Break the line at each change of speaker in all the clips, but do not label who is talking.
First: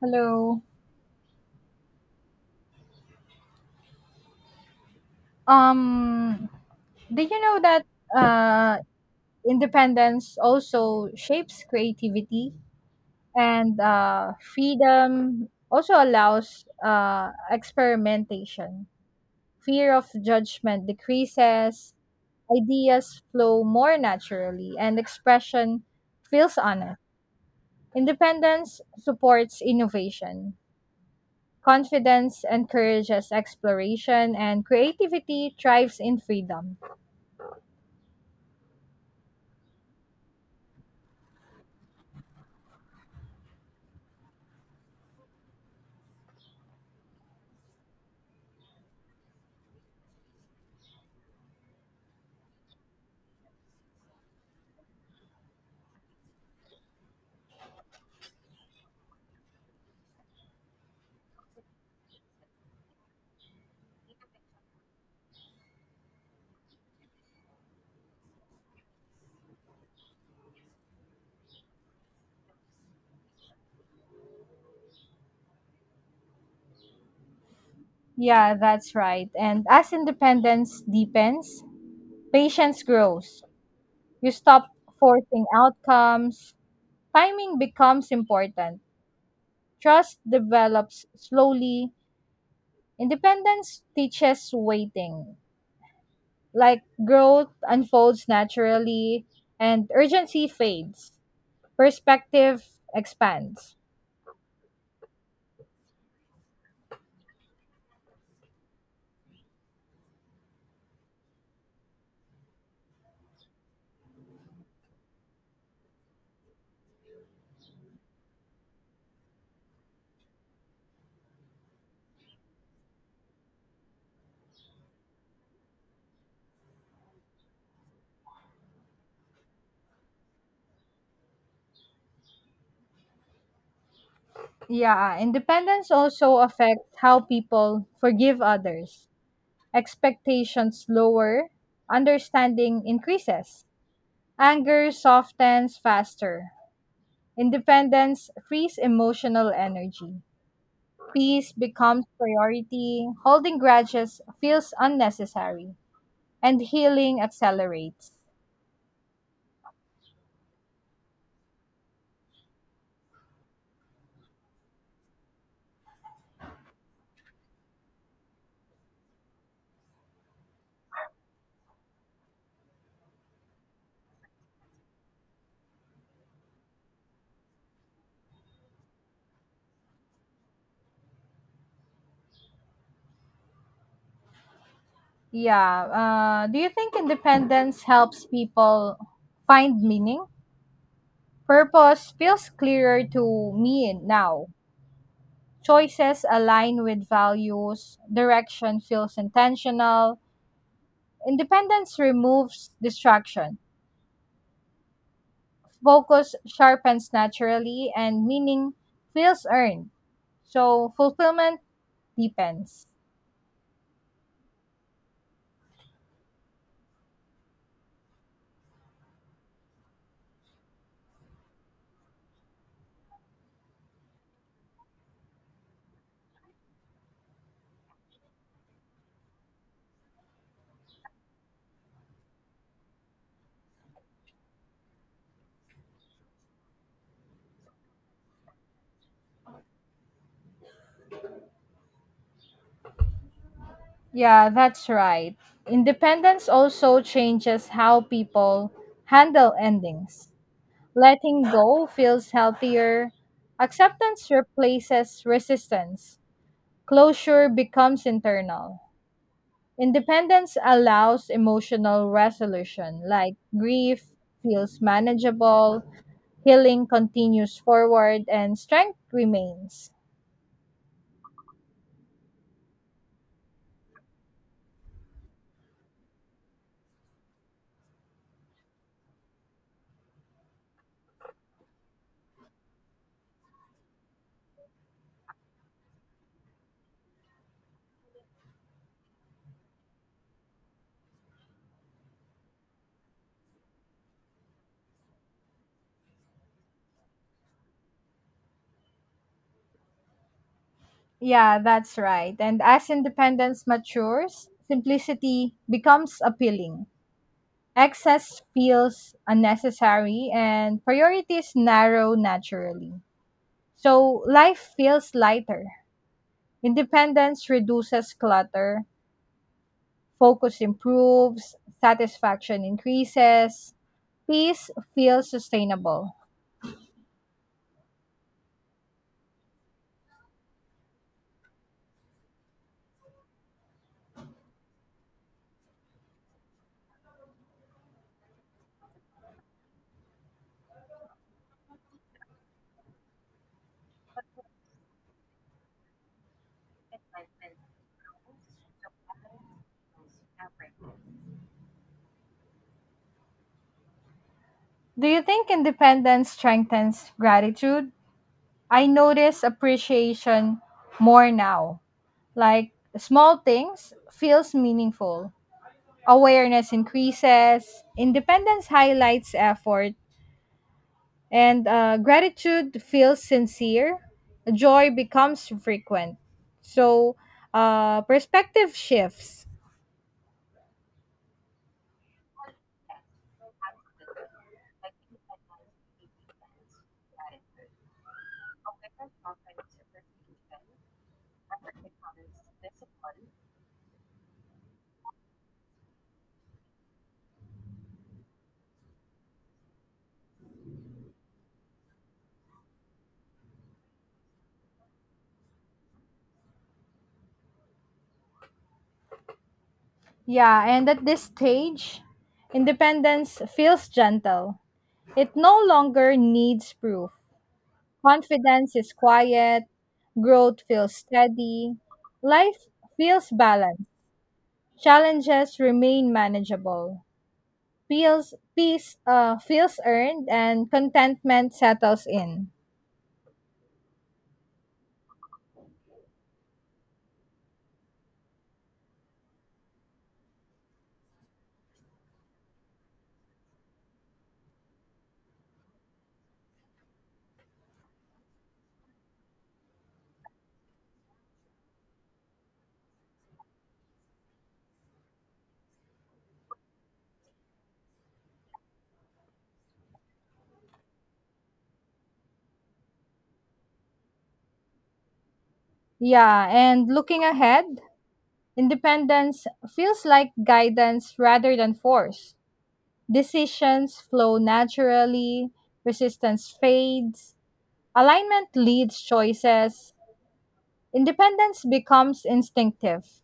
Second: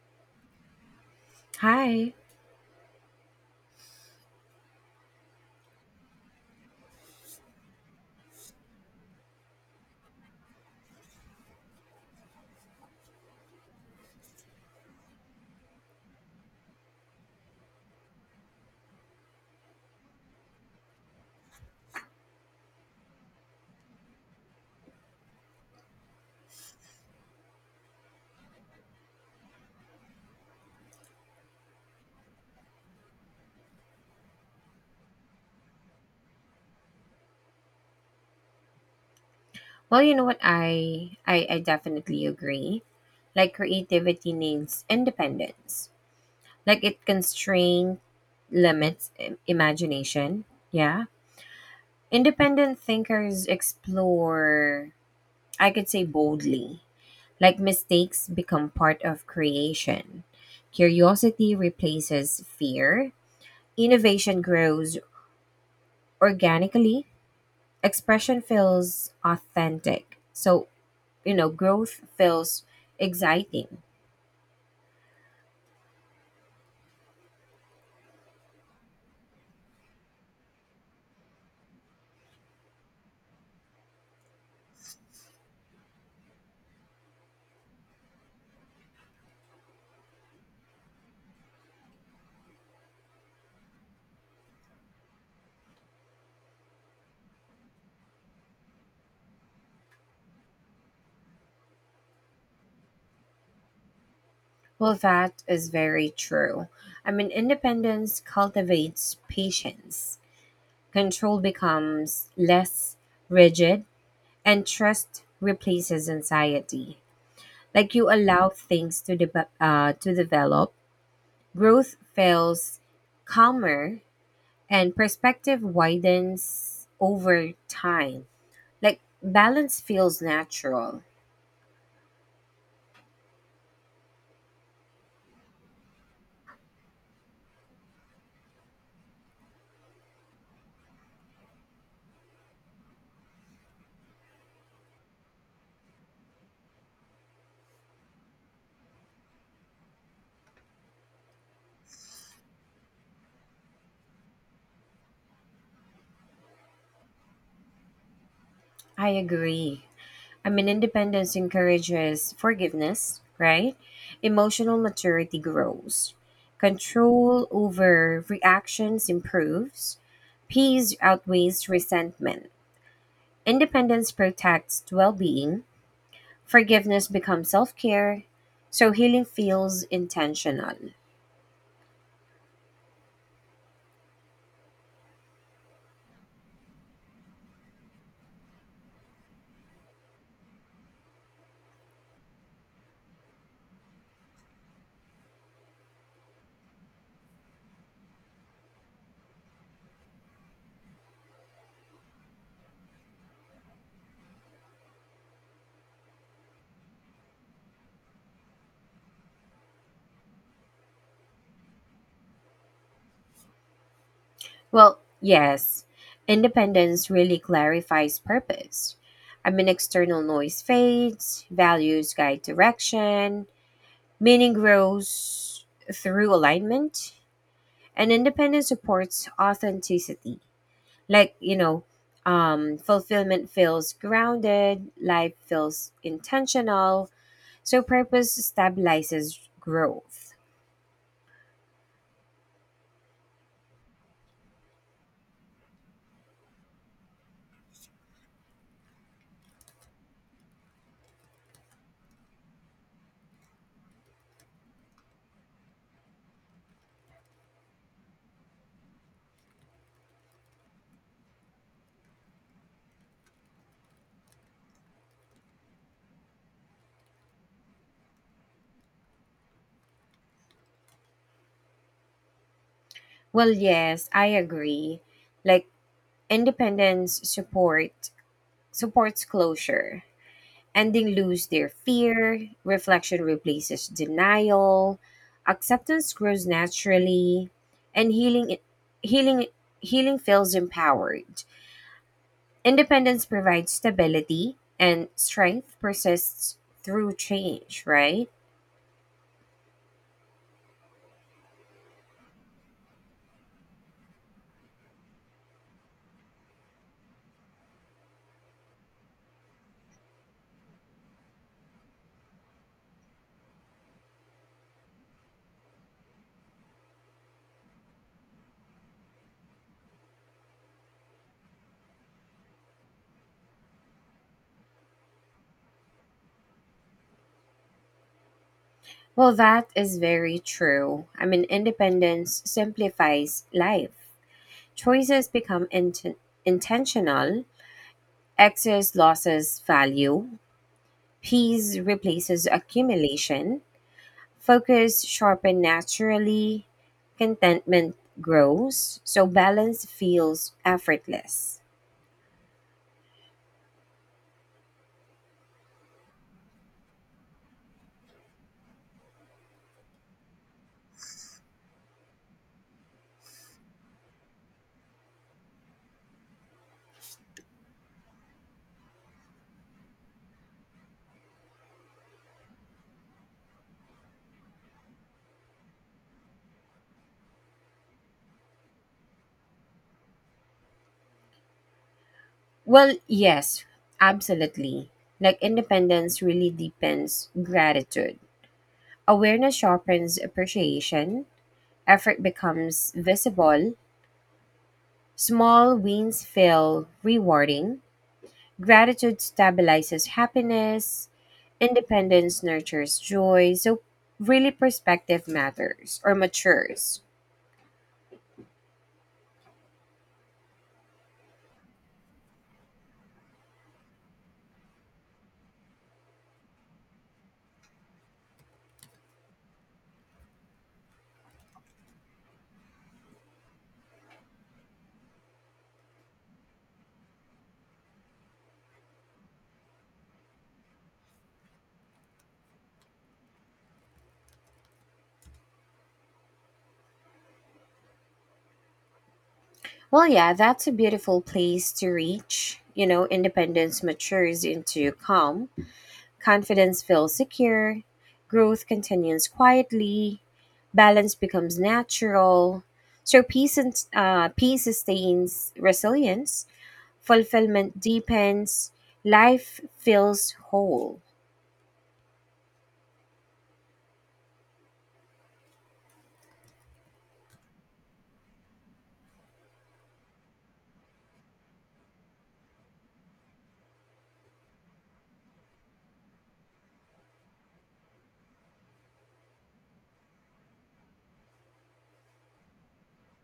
Hello.
Hi.
Um, did you know that independence also shapes creativity and freedom also allows experimentation. Fear of judgment decreases, ideas flow more naturally, and expression feels honest. Independence supports innovation. Confidence encourages exploration, and creativity thrives in freedom.
Well, you know what? I definitely agree. Like creativity needs independence. Like it constrains limits imagination. Yeah. Independent thinkers explore, I could say boldly. Like mistakes become part of creation. Curiosity replaces fear. Innovation grows organically. Expression feels authentic. So growth feels exciting.
Yeah, that's right. And as independence deepens, patience grows. You stop forcing outcomes. Timing becomes important. Trust develops slowly. Independence teaches waiting. Like growth unfolds naturally and urgency fades. Perspective expands.
Well, that is very true. I mean, independence cultivates patience. Control becomes less rigid, and trust replaces anxiety. Like you allow things to to develop. Growth feels calmer, and perspective widens over time. Like balance feels natural.
Yeah, independence also affects how people forgive others. Expectations lower, understanding increases, anger softens faster, independence frees emotional energy, peace becomes priority, holding grudges feels unnecessary, and healing accelerates.
I agree. I mean, independence encourages forgiveness, right? Emotional maturity grows. Control over reactions improves. Peace outweighs resentment. Independence protects well being. Forgiveness becomes self care. So healing feels intentional.
Yeah, do you think independence helps people find meaning? Purpose feels clearer to me now. Choices align with values, direction feels intentional, independence removes distraction, focus sharpens naturally, and meaning feels earned. So fulfillment depends.
Well, yes, independence really clarifies purpose. I mean, external noise fades, values guide direction. Meaning grows through alignment, and independence supports authenticity. Like, fulfillment feels grounded, life feels intentional, so purpose stabilizes growth.
Yeah, that's right. Independence also changes how people handle endings. Letting go feels healthier. Acceptance replaces resistance. Closure becomes internal. Independence allows emotional resolution, like grief feels manageable, healing continues forward, and strength remains.
Well, yes, I agree. Like, independence supports closure. Ending lose their fear, reflection replaces denial, acceptance grows naturally, and healing healing feels empowered. Independence provides stability, and strength persists through change, right?
Yeah, that's right. And as independence matures, simplicity becomes appealing. Excess feels unnecessary, and priorities narrow naturally. So life feels lighter. Independence reduces clutter, focus improves, satisfaction increases, peace feels sustainable.
Well, that is very true. I mean, independence simplifies life. Choices become intentional. Excess losses value, peace replaces accumulation. Focus sharpen naturally, contentment grows, so balance feels effortless.
Do you think independence strengthens gratitude? I notice appreciation more now. Like small things feels meaningful. Awareness increases, independence highlights effort, and gratitude feels sincere. Joy becomes frequent. So, perspective shifts.
Well, yes, absolutely. Like independence really deepens gratitude. Awareness sharpens appreciation, effort becomes visible, small wins feel rewarding, gratitude stabilizes happiness, independence nurtures joy. So, really, perspective matters or matures.
Yeah, and at this stage, independence feels gentle. It no longer needs proof. Confidence is quiet, growth feels steady, life feels balanced, challenges remain manageable. Feels, peace feels earned, and contentment settles in.
Well, yeah, that's a beautiful place to reach. You know, independence matures into calm, confidence feels secure, growth continues quietly, balance becomes natural. So peace sustains resilience, fulfillment deepens, life feels whole.
Yeah, and looking ahead, independence feels like guidance rather than force. Decisions flow naturally, resistance fades, alignment leads choices, independence becomes instinctive.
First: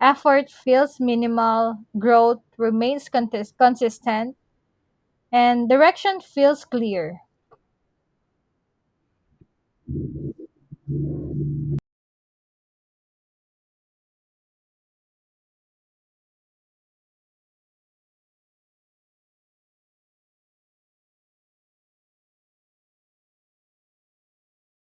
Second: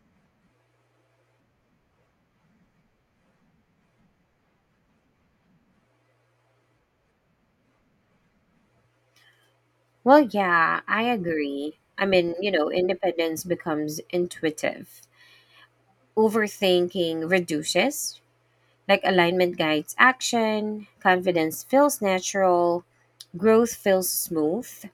Effort feels minimal, growth remains consistent, and direction feels clear.
Well, yeah, I agree. I mean, you know, independence becomes intuitive. Overthinking reduces. Like alignment guides action, confidence feels natural, growth feels smooth,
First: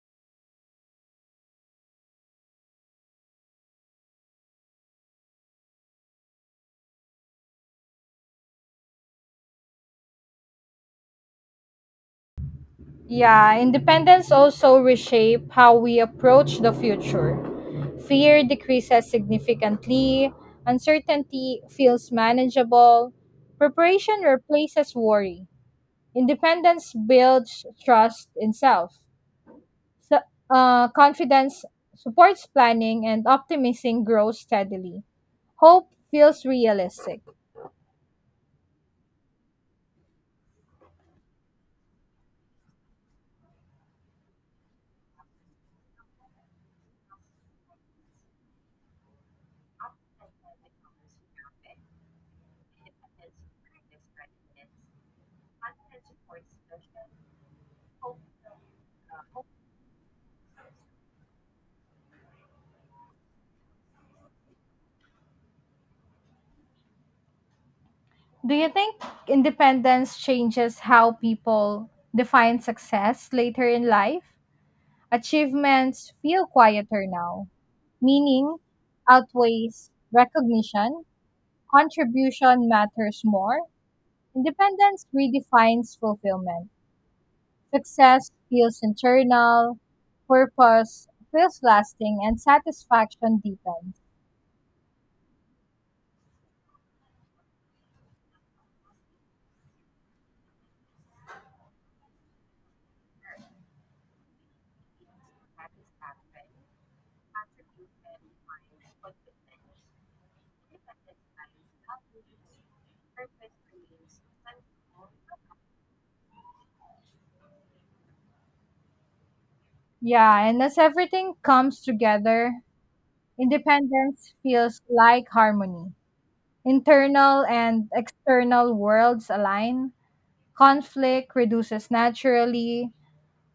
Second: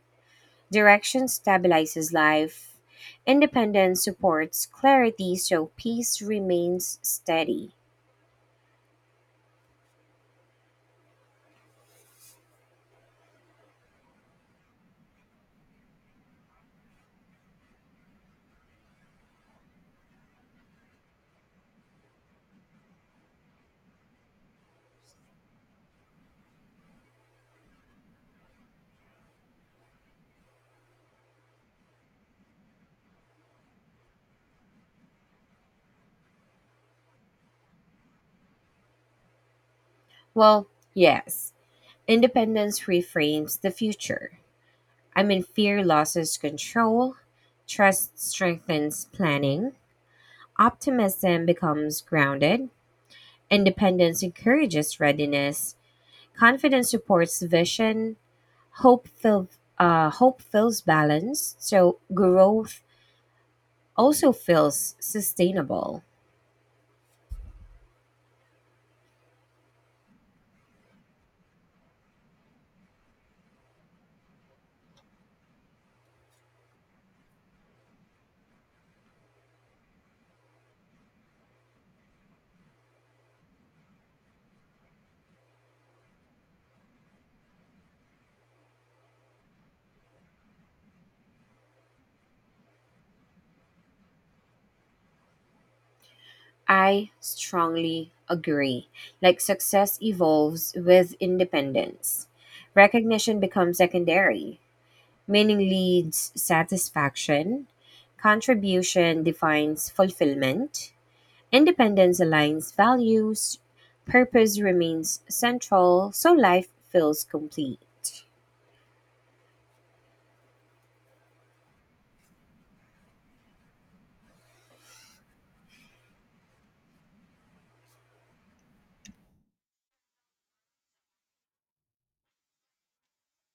direction stabilizes life, independence supports clarity, so peace remains steady.
Yeah, independence also reshape how we approach the future. Fear decreases significantly, uncertainty feels manageable, preparation replaces worry, independence builds trust in self. So- Confidence supports planning, and optimism grows steadily. Hope feels realistic.
Well, yes, independence reframes the future. I mean, fear loses control, trust strengthens planning, optimism becomes grounded, independence encourages readiness, confidence supports vision, hope fill, hope feels balanced, so growth also feels sustainable.
Do you think independence changes how people define success later in life? Achievements feel quieter now, meaning outweighs recognition, contribution matters more. Independence redefines fulfillment. Success feels internal, purpose feels lasting, and satisfaction deepens.
I strongly agree. Like success evolves with independence. Recognition becomes secondary, meaning leads satisfaction, contribution defines fulfillment, independence aligns values, purpose remains central, so life feels complete.
Yeah, and as everything comes together, independence feels like harmony. Internal and external worlds align, conflict reduces naturally,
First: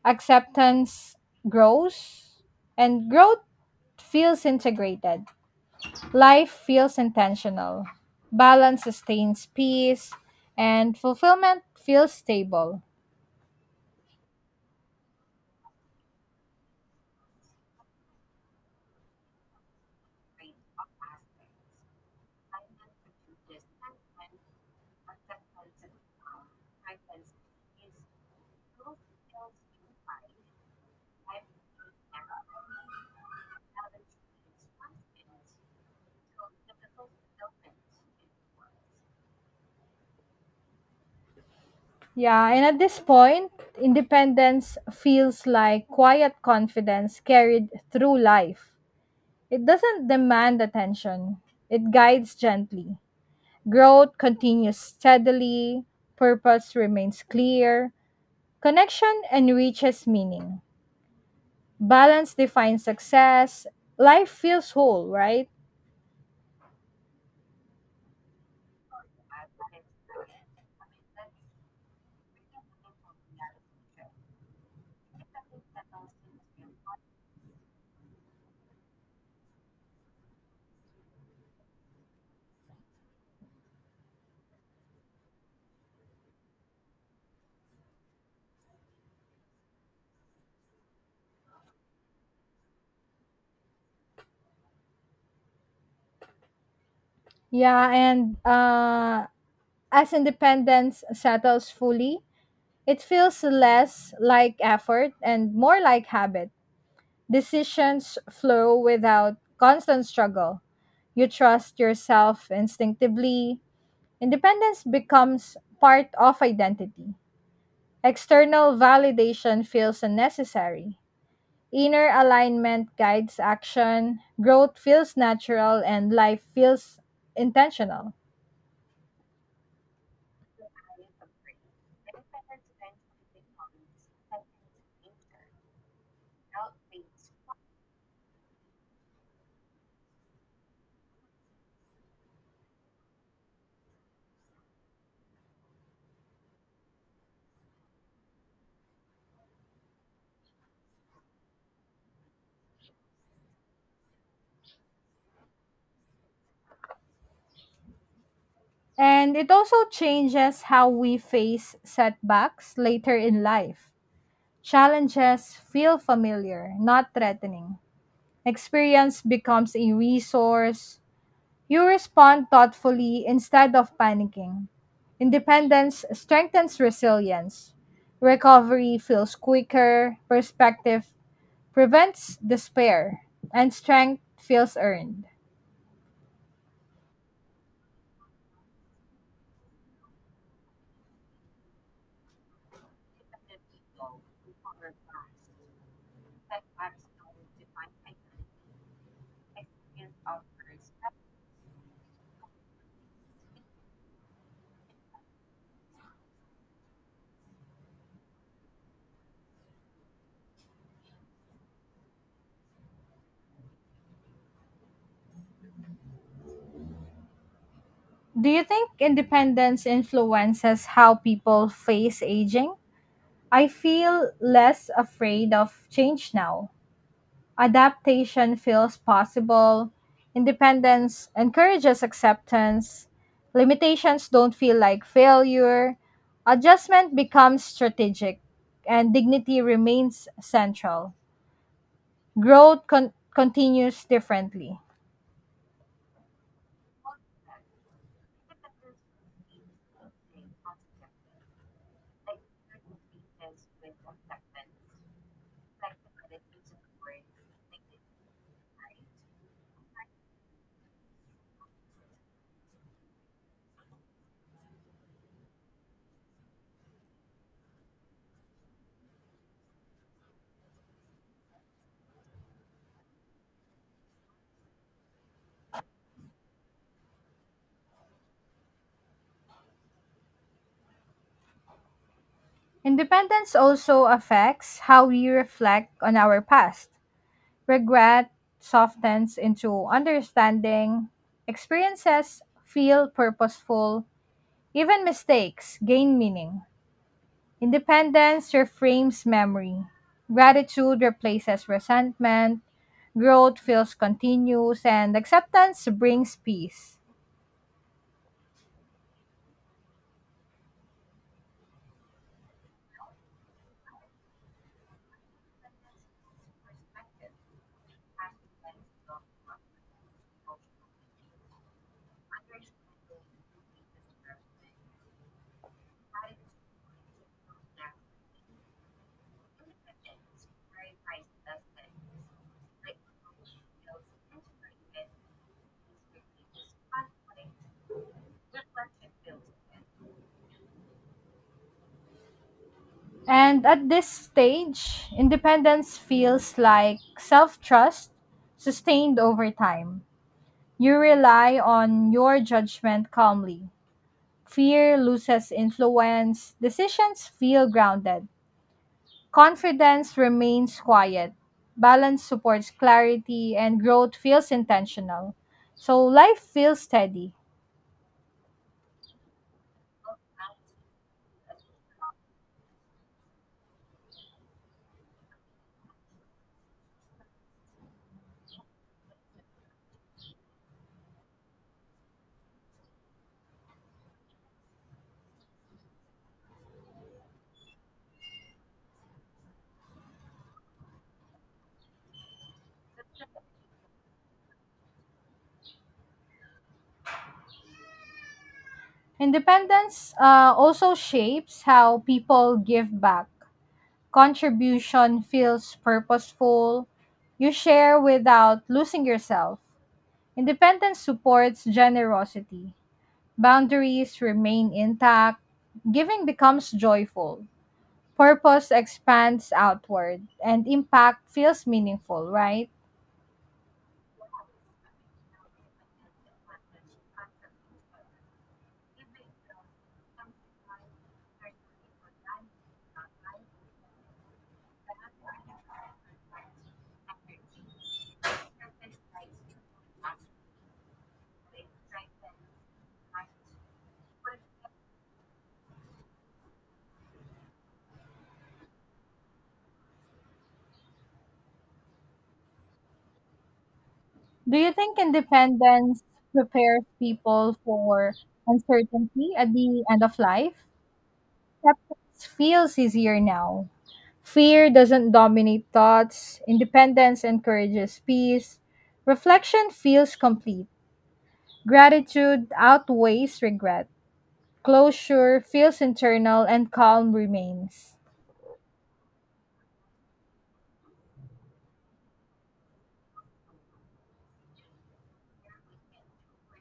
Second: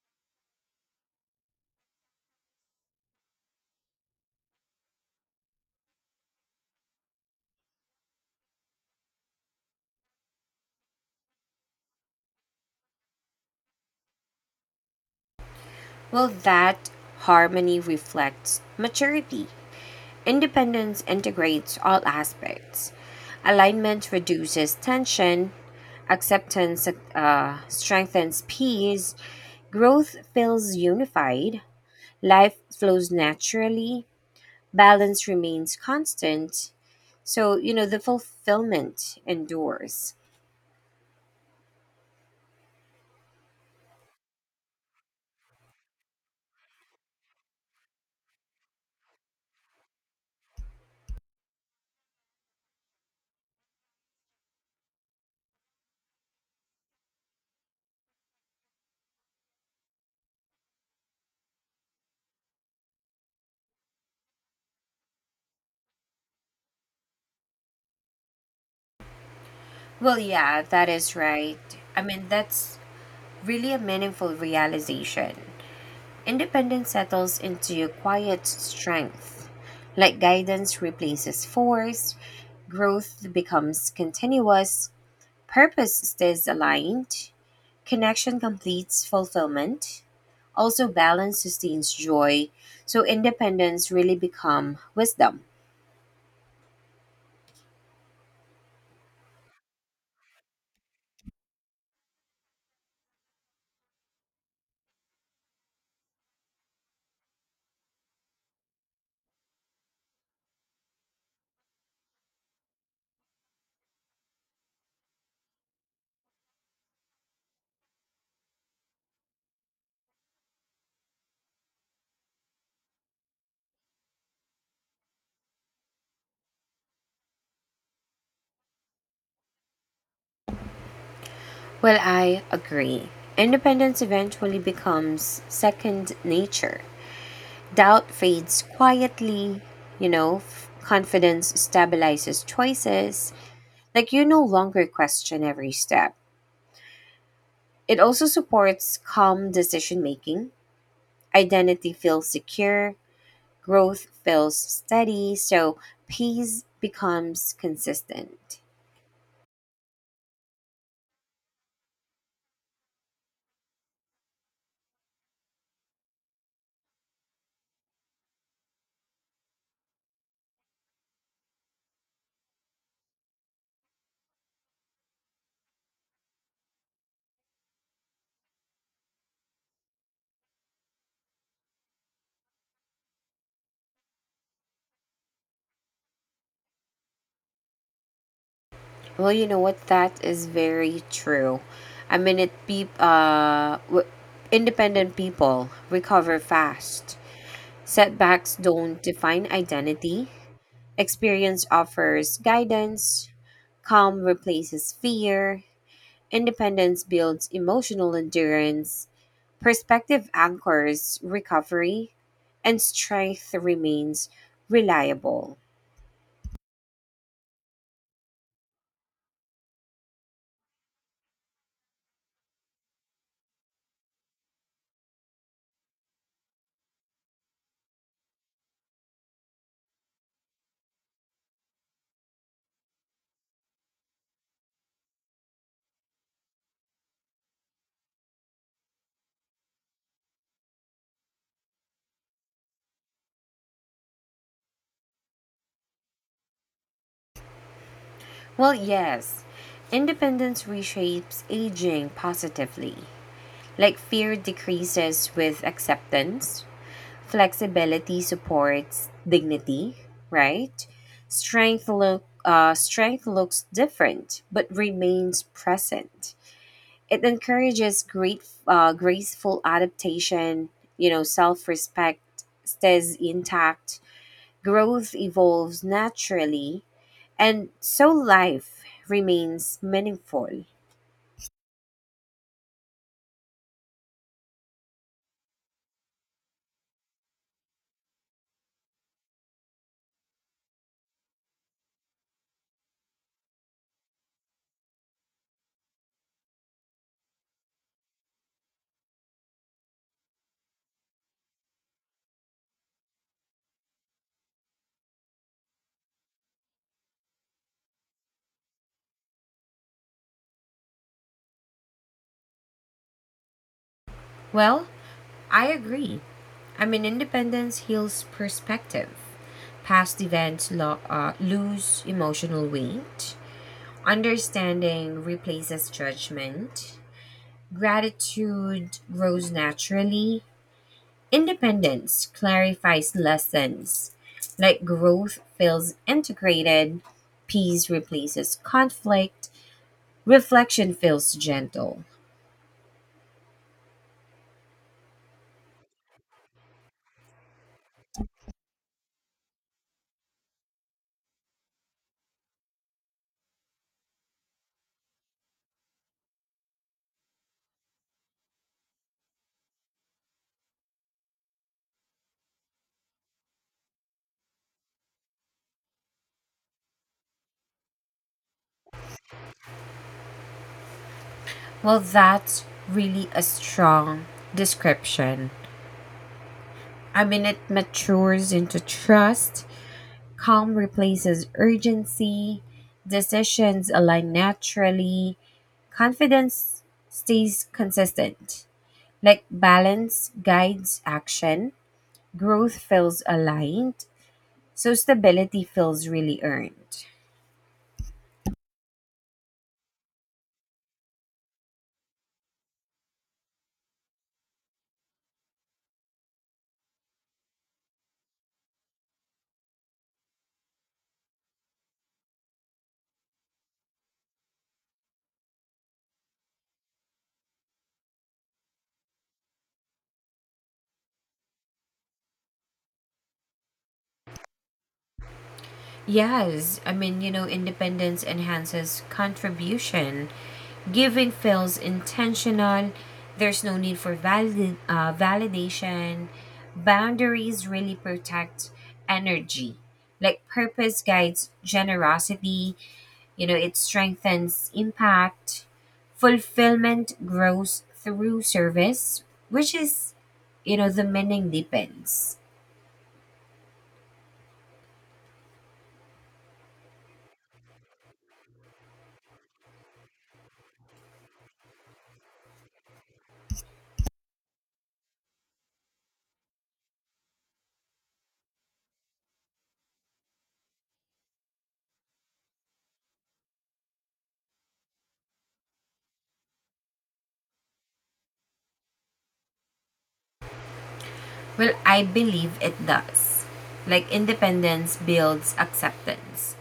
acceptance grows, and growth feels integrated. Life feels intentional, balance sustains peace, and fulfillment feels stable.
Well, that harmony reflects maturity. Independence integrates all aspects. Alignment reduces tension. Acceptance strengthens peace. Growth feels unified. Life flows naturally. Balance remains constant. So, you know, the fulfillment endures.
Yeah, and at this point, independence feels like quiet confidence carried through life. It doesn't demand attention, it guides gently. Growth continues steadily, purpose remains clear, connection enriches meaning. Balance defines success. Life feels whole, right?
Well, yeah, that is right. I mean, that's really a meaningful realization. Independence settles into quiet strength. Like guidance replaces force, growth becomes continuous, purpose stays aligned, connection completes fulfillment. Also, balance sustains joy, so independence really become wisdom.
Yeah, and as independence settles fully, it feels less like effort and more like habit. Decisions flow without constant struggle. You trust yourself instinctively. Independence becomes part of identity. External validation feels unnecessary. Inner alignment guides action. Growth feels natural and life feels intentional.
Well, I agree. Independence eventually becomes second nature. Doubt fades quietly, you know, confidence stabilizes choices. Like you no longer question every step. It also supports calm decision making. Identity feels secure, growth feels steady, so peace becomes consistent.
And it also changes how we face setbacks later in life. Challenges feel familiar, not threatening. Experience becomes a resource. You respond thoughtfully instead of panicking. Independence strengthens resilience. Recovery feels quicker. Perspective prevents despair. And strength feels earned.
Well, you know what? That is very true. I mean, independent people recover fast. Setbacks don't define identity. Experience offers guidance, calm replaces fear, independence builds emotional endurance, perspective anchors recovery, and strength remains reliable.
Do you think independence influences how people face aging? I feel less afraid of change now. Adaptation feels possible. Independence encourages acceptance. Limitations don't feel like failure. Adjustment becomes strategic, and dignity remains central. Growth continues differently.
Well, yes, independence reshapes aging positively. Like fear decreases with acceptance, flexibility supports dignity, right? Strength looks different but remains present. It encourages great graceful adaptation. You know, self respect stays intact. Growth evolves naturally, and so life remains meaningful.
Independence also affects how we reflect on our past. Regret softens into understanding. Experiences feel purposeful. Even mistakes gain meaning. Independence reframes memory. Gratitude replaces resentment. Growth feels continuous, and acceptance brings peace.
Well, I agree. I mean, independence heals perspective. Past events lose emotional weight. Understanding replaces judgment. Gratitude grows naturally. Independence clarifies lessons. Like growth feels integrated. Peace replaces conflict. Reflection feels gentle.
And at this stage, independence feels like self trust sustained over time. You rely on your judgment calmly. Fear loses influence, decisions feel grounded, confidence remains quiet, balance supports clarity, and growth feels intentional. So life feels steady.
Well, that's really a strong description. I mean, it matures into trust, calm replaces urgency, decisions align naturally, confidence stays consistent. Like balance guides action, growth feels aligned, so stability feels really earned.
Independence also shapes how people give back. Contribution feels purposeful. You share without losing yourself. Independence supports generosity. Boundaries remain intact. Giving becomes joyful. Purpose expands outward and impact feels meaningful, right?
Yes, I mean, you know, independence enhances contribution. Giving feels intentional. There's no need for validation. Boundaries really protect energy. Like purpose guides generosity. You know, it strengthens impact. Fulfillment grows through service, which is, you know, the meaning depends.
Do you think independence prepares people for uncertainty at the end of life? Acceptance feels easier now. Fear doesn't dominate thoughts, independence encourages peace, reflection feels complete, gratitude outweighs regret, closure feels internal, and calm remains.
Well, I believe it does. Like independence builds acceptance,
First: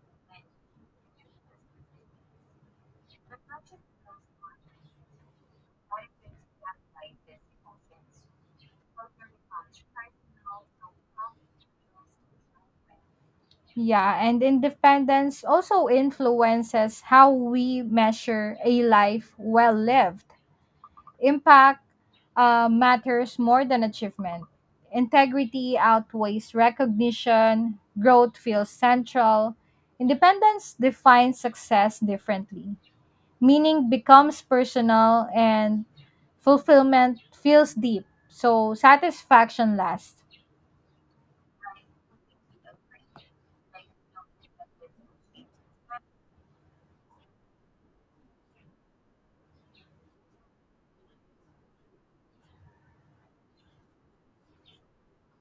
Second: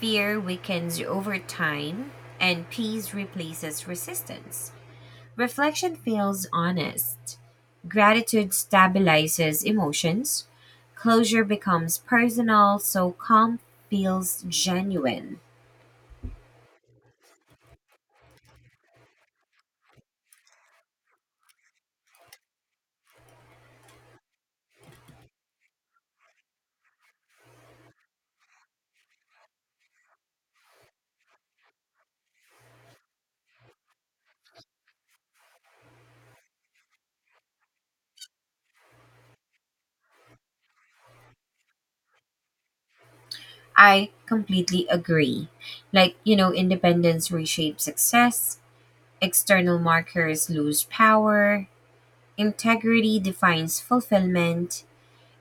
fear weakens you over time, and peace replaces resistance. Reflection feels honest. Gratitude stabilizes emotions. Closure becomes personal, so calm
Yeah, and
feels genuine.
independence also influences how we measure a life well lived. Impact matters more than achievement. Integrity outweighs recognition. Growth feels central. Independence defines success differently. Meaning becomes personal and fulfillment feels deep. So satisfaction lasts.
I completely agree. Like, you know, independence reshapes success, external markers lose power, integrity defines fulfillment,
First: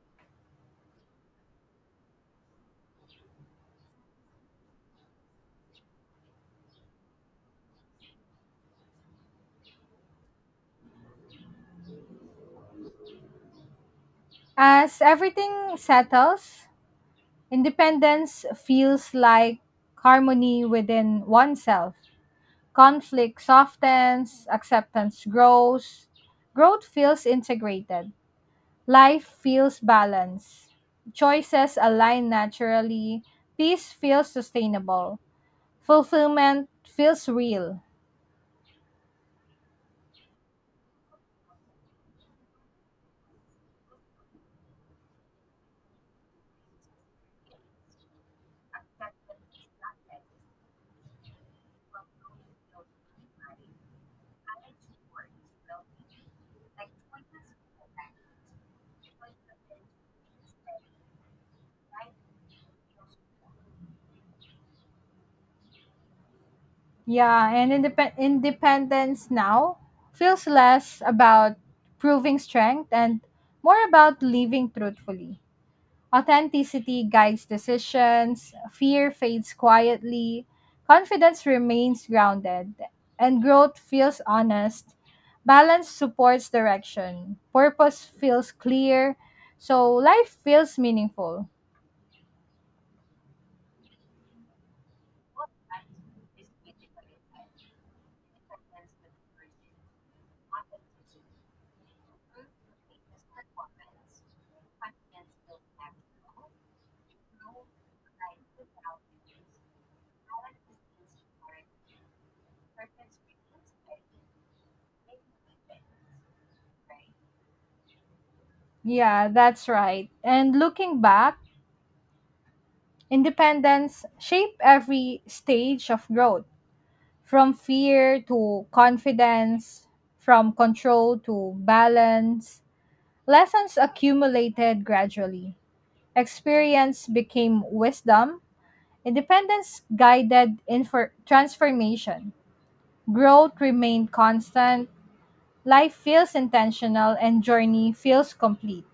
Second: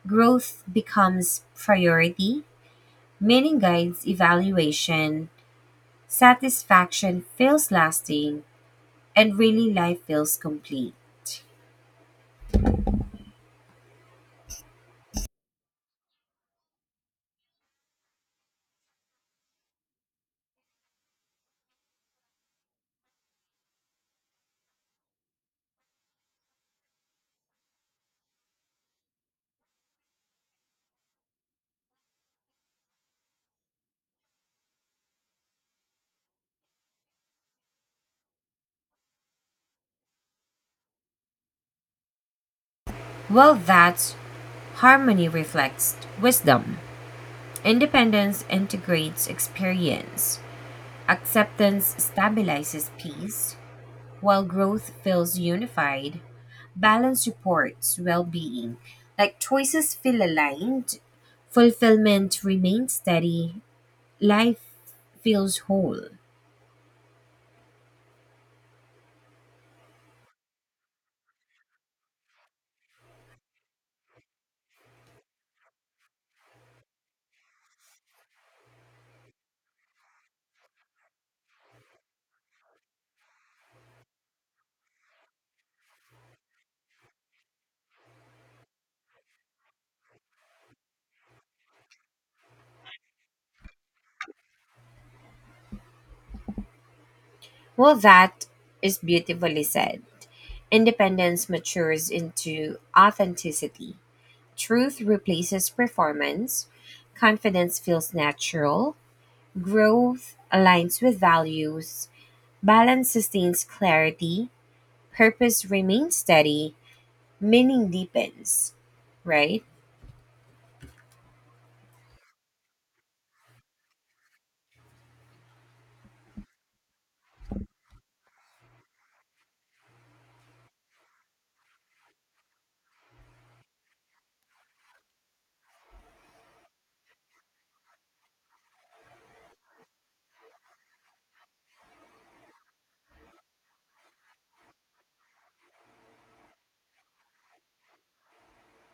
growth becomes priority, meaning guides evaluation, satisfaction feels lasting, and really life feels complete.
As everything settles, independence feels like harmony within oneself. Conflict softens, acceptance grows, growth feels integrated, life feels balanced, choices align naturally, peace feels sustainable, fulfillment feels real.
Well, that's harmony reflects wisdom. Independence integrates experience. Acceptance stabilizes peace. While growth feels unified, balance supports well being. Like choices feel aligned, fulfillment remains steady, life feels whole.
Yeah, and independence now feels less about proving strength and more about living truthfully. Authenticity guides decisions, fear fades quietly, confidence remains grounded, and growth feels honest. Balance supports direction, purpose feels clear, so life feels meaningful.
Well, that is beautifully said. Independence matures into authenticity. Truth replaces performance. Confidence feels natural. Growth aligns with values. Balance sustains clarity. Purpose remains steady. Meaning depends,
Yeah,
right?
that's right. And looking back, independence shaped every stage of growth, from fear to confidence, from control to balance. Lessons accumulated gradually. Experience became wisdom. Independence guided transformation. Growth remained constant. Life feels intentional and journey feels complete.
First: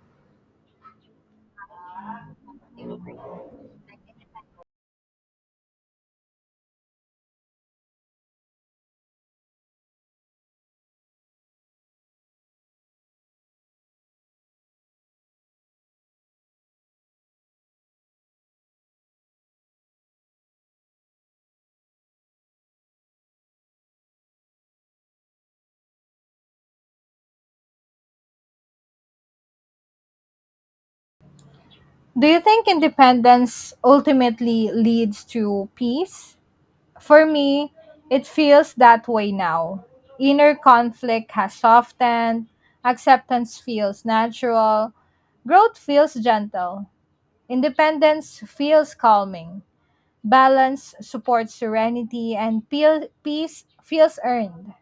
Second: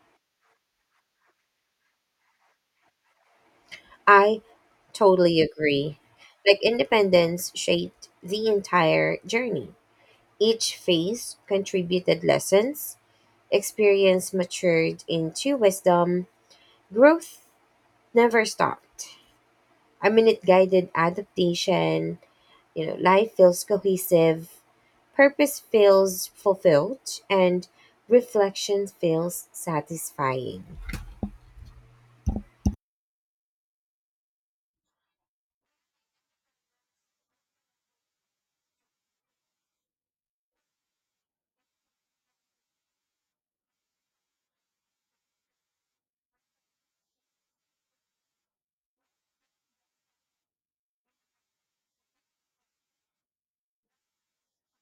I totally agree. Like independence shaped the entire journey. Each phase contributed lessons, experience matured into wisdom, growth never stopped. I mean, it guided adaptation, you know, life feels cohesive, purpose feels fulfilled, and reflection feels satisfying.
Do you think independence ultimately leads to peace? For me, it feels that way now. Inner conflict has softened. Acceptance feels natural. Growth feels gentle. Independence feels calming. Balance supports serenity, and peace feels earned.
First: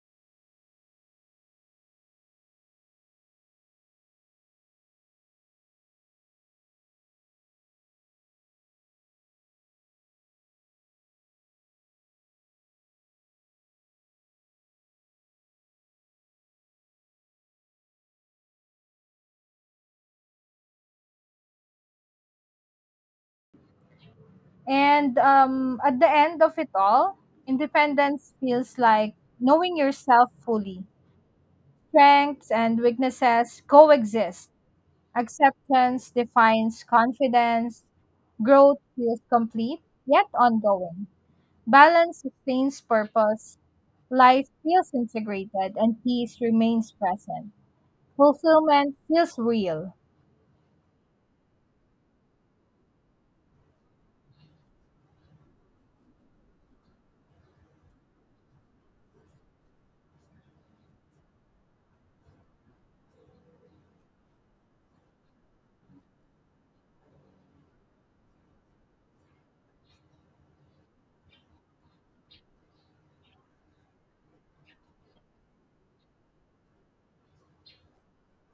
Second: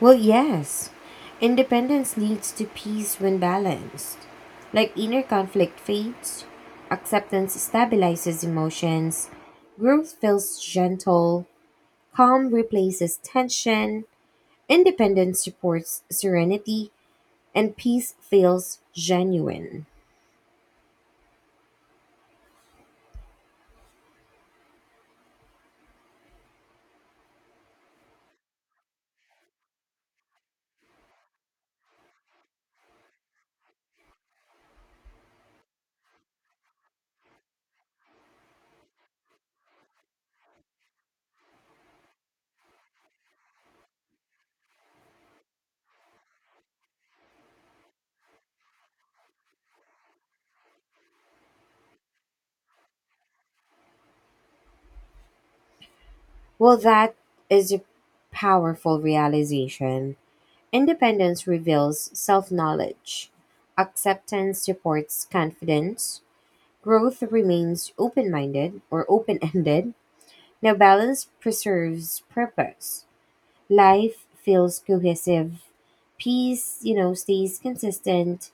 Well, yes. Independence leads to peace when balanced. Like inner conflict fades, acceptance stabilizes emotions, growth feels gentle, calm replaces tension, independence supports serenity, and peace feels genuine.
And at the end of it all, independence feels like knowing yourself fully. Strengths and weaknesses coexist. Acceptance defines confidence. Growth feels complete, yet ongoing. Balance sustains purpose. Life feels integrated, and peace remains present. Fulfillment feels real.
Well, that is a powerful realization. Independence reveals self knowledge, acceptance supports confidence. Growth remains open minded or open ended. Now, balance preserves purpose. Life feels cohesive. Peace, you know, stays consistent.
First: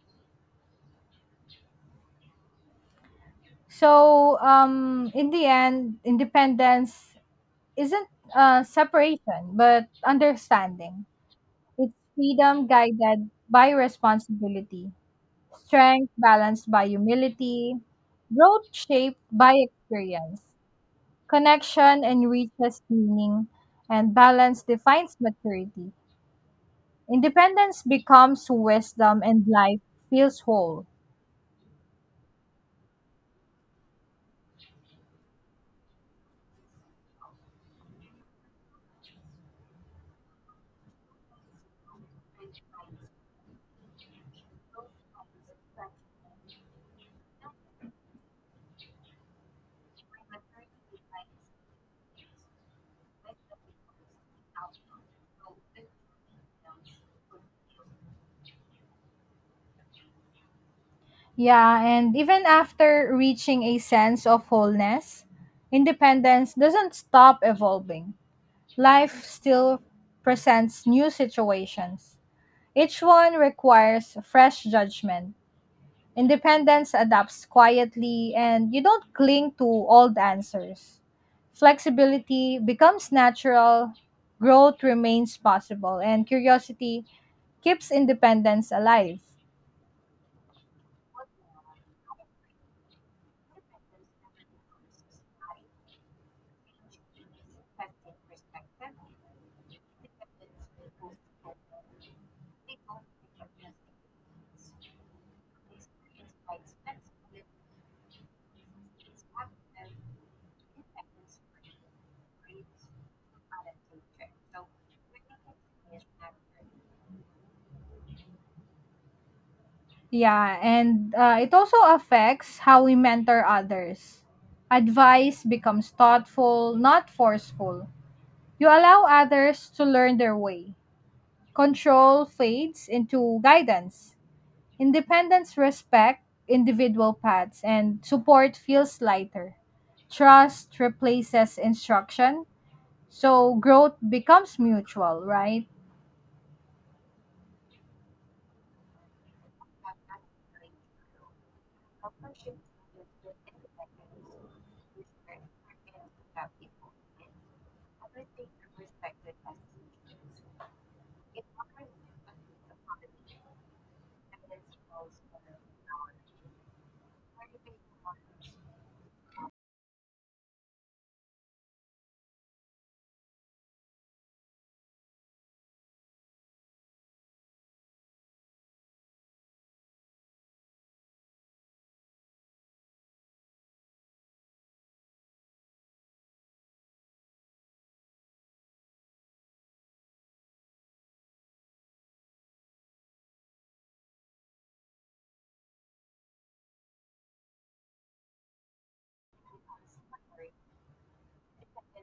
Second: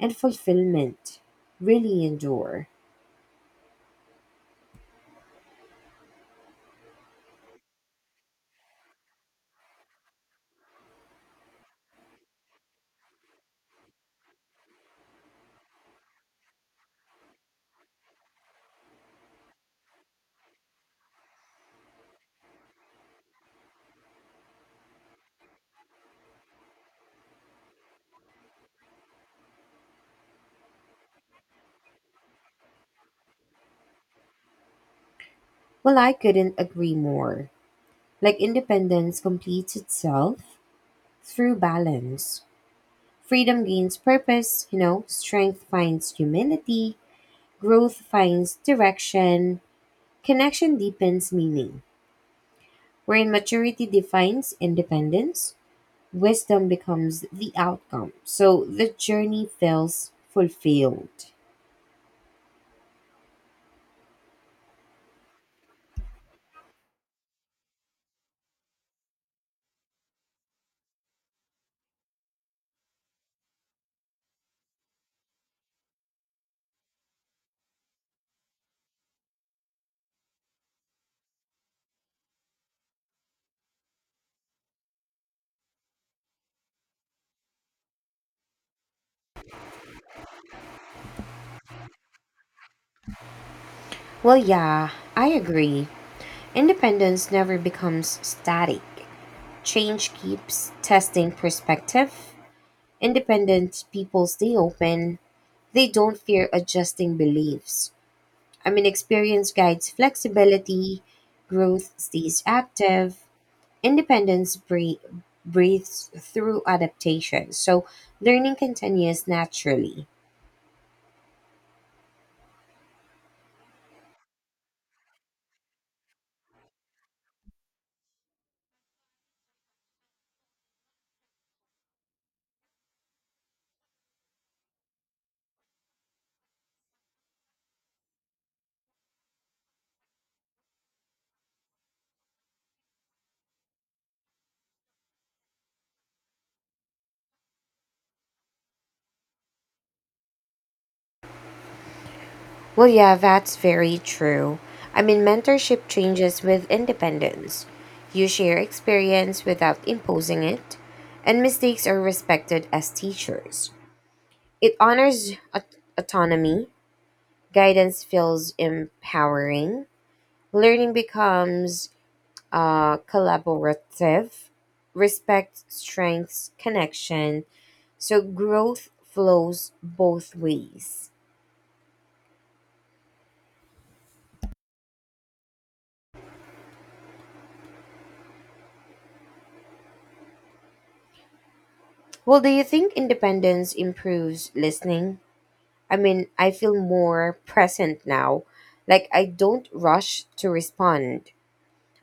And fulfillment really endure.
So, in the end, independence isn't separation, but understanding. It's freedom guided by responsibility, strength balanced by humility, growth shaped by experience, connection enriches meaning, and balance defines maturity. Independence becomes wisdom, and life feels whole.
Well, I couldn't agree more. Like, independence completes itself through balance. Freedom gains purpose, you know, strength finds humility, growth finds direction, connection deepens meaning. Wherein maturity defines independence, wisdom becomes the outcome. So the journey feels fulfilled.
Yeah, and even after reaching a sense of wholeness, independence doesn't stop evolving. Life still presents new situations. Each one requires fresh judgment. Independence adapts quietly, and you don't cling to old answers. Flexibility becomes natural, growth remains possible, and curiosity keeps independence alive.
Well, yeah, I agree. Independence never becomes static. Change keeps testing perspective. Independent people stay open. They don't fear adjusting beliefs. I mean, experience guides flexibility, growth stays active. Independence breathes through adaptation, so learning continues naturally.
Yeah, and it also affects how we mentor others. Advice becomes thoughtful, not forceful. You allow others to learn their way. Control fades into guidance. Independence respect individual paths, and support feels lighter. Trust replaces instruction, so growth becomes mutual, right?
Well, yeah, that's very true. I mean, mentorship changes with independence. You share experience without imposing it, and mistakes are respected as teachers. It honors autonomy, guidance feels empowering, learning becomes collaborative, respect strengths connection, so growth flows both ways. Well, do you think independence improves listening? I mean, I feel more present now. Like, I don't rush to respond.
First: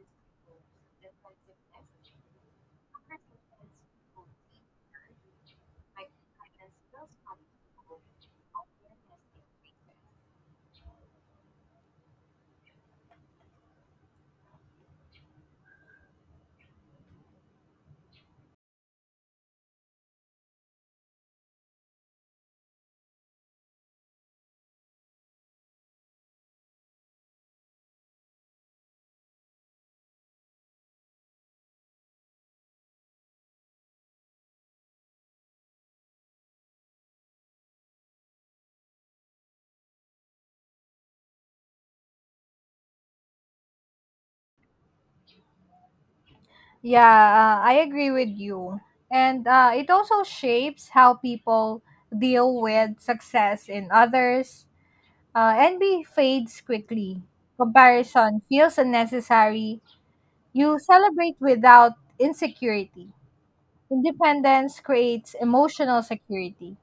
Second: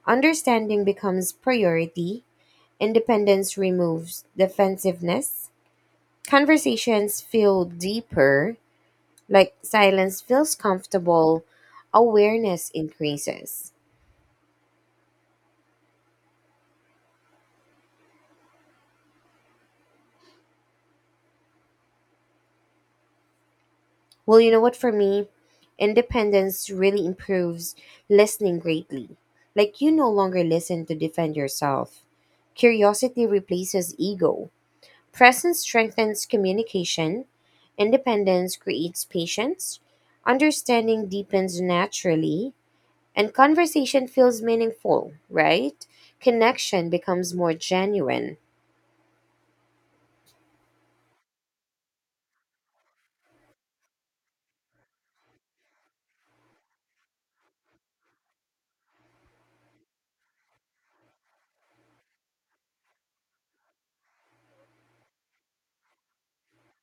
Understanding becomes priority. Independence removes defensiveness. Conversations feel deeper. Like, silence feels comfortable. Awareness increases. Well, you know what, for me, independence really improves listening greatly. Like, you no longer listen to defend yourself. Curiosity replaces ego. Presence strengthens communication. Independence creates patience. Understanding deepens naturally. And conversation feels meaningful, right? Connection
Yeah,
becomes more
I agree with
genuine.
you. And it also shapes how people deal with success in others. Envy fades quickly. Comparison feels unnecessary. You celebrate without insecurity. Independence creates emotional security.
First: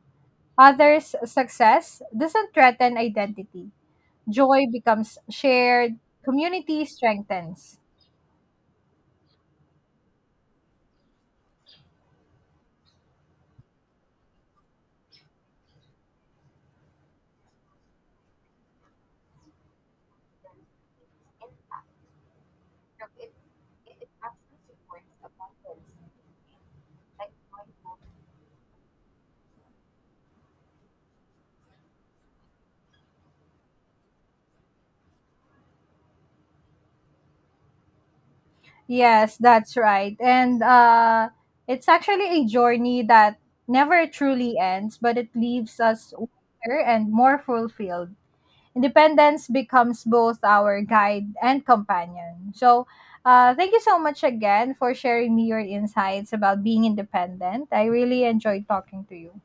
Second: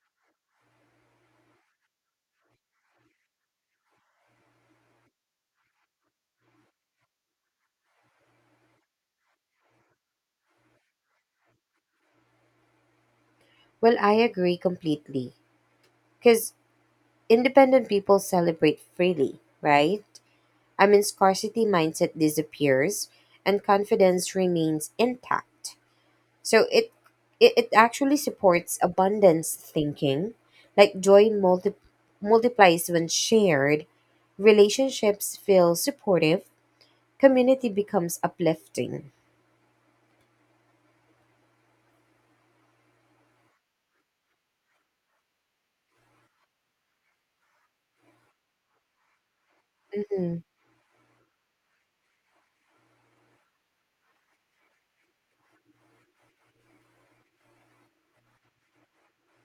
Others' success doesn't threaten identity. Joy becomes shared. Community strengthens.
Well, I agree completely. Because independent people celebrate freely, right? I mean, scarcity mindset disappears, and confidence remains intact. So it actually supports abundance thinking, like joy multiplies when shared, relationships feel supportive, community becomes uplifting.
Yes, that's right. And it's actually a journey that never truly ends, but it leaves us wiser and more fulfilled. Independence becomes both
Hmm.
our guide and companion. So, thank you so much again for sharing me your insights about being independent. I really enjoyed talking to you.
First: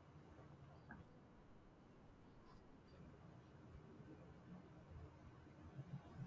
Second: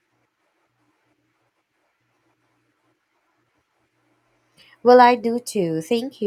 Well, I do too. Thank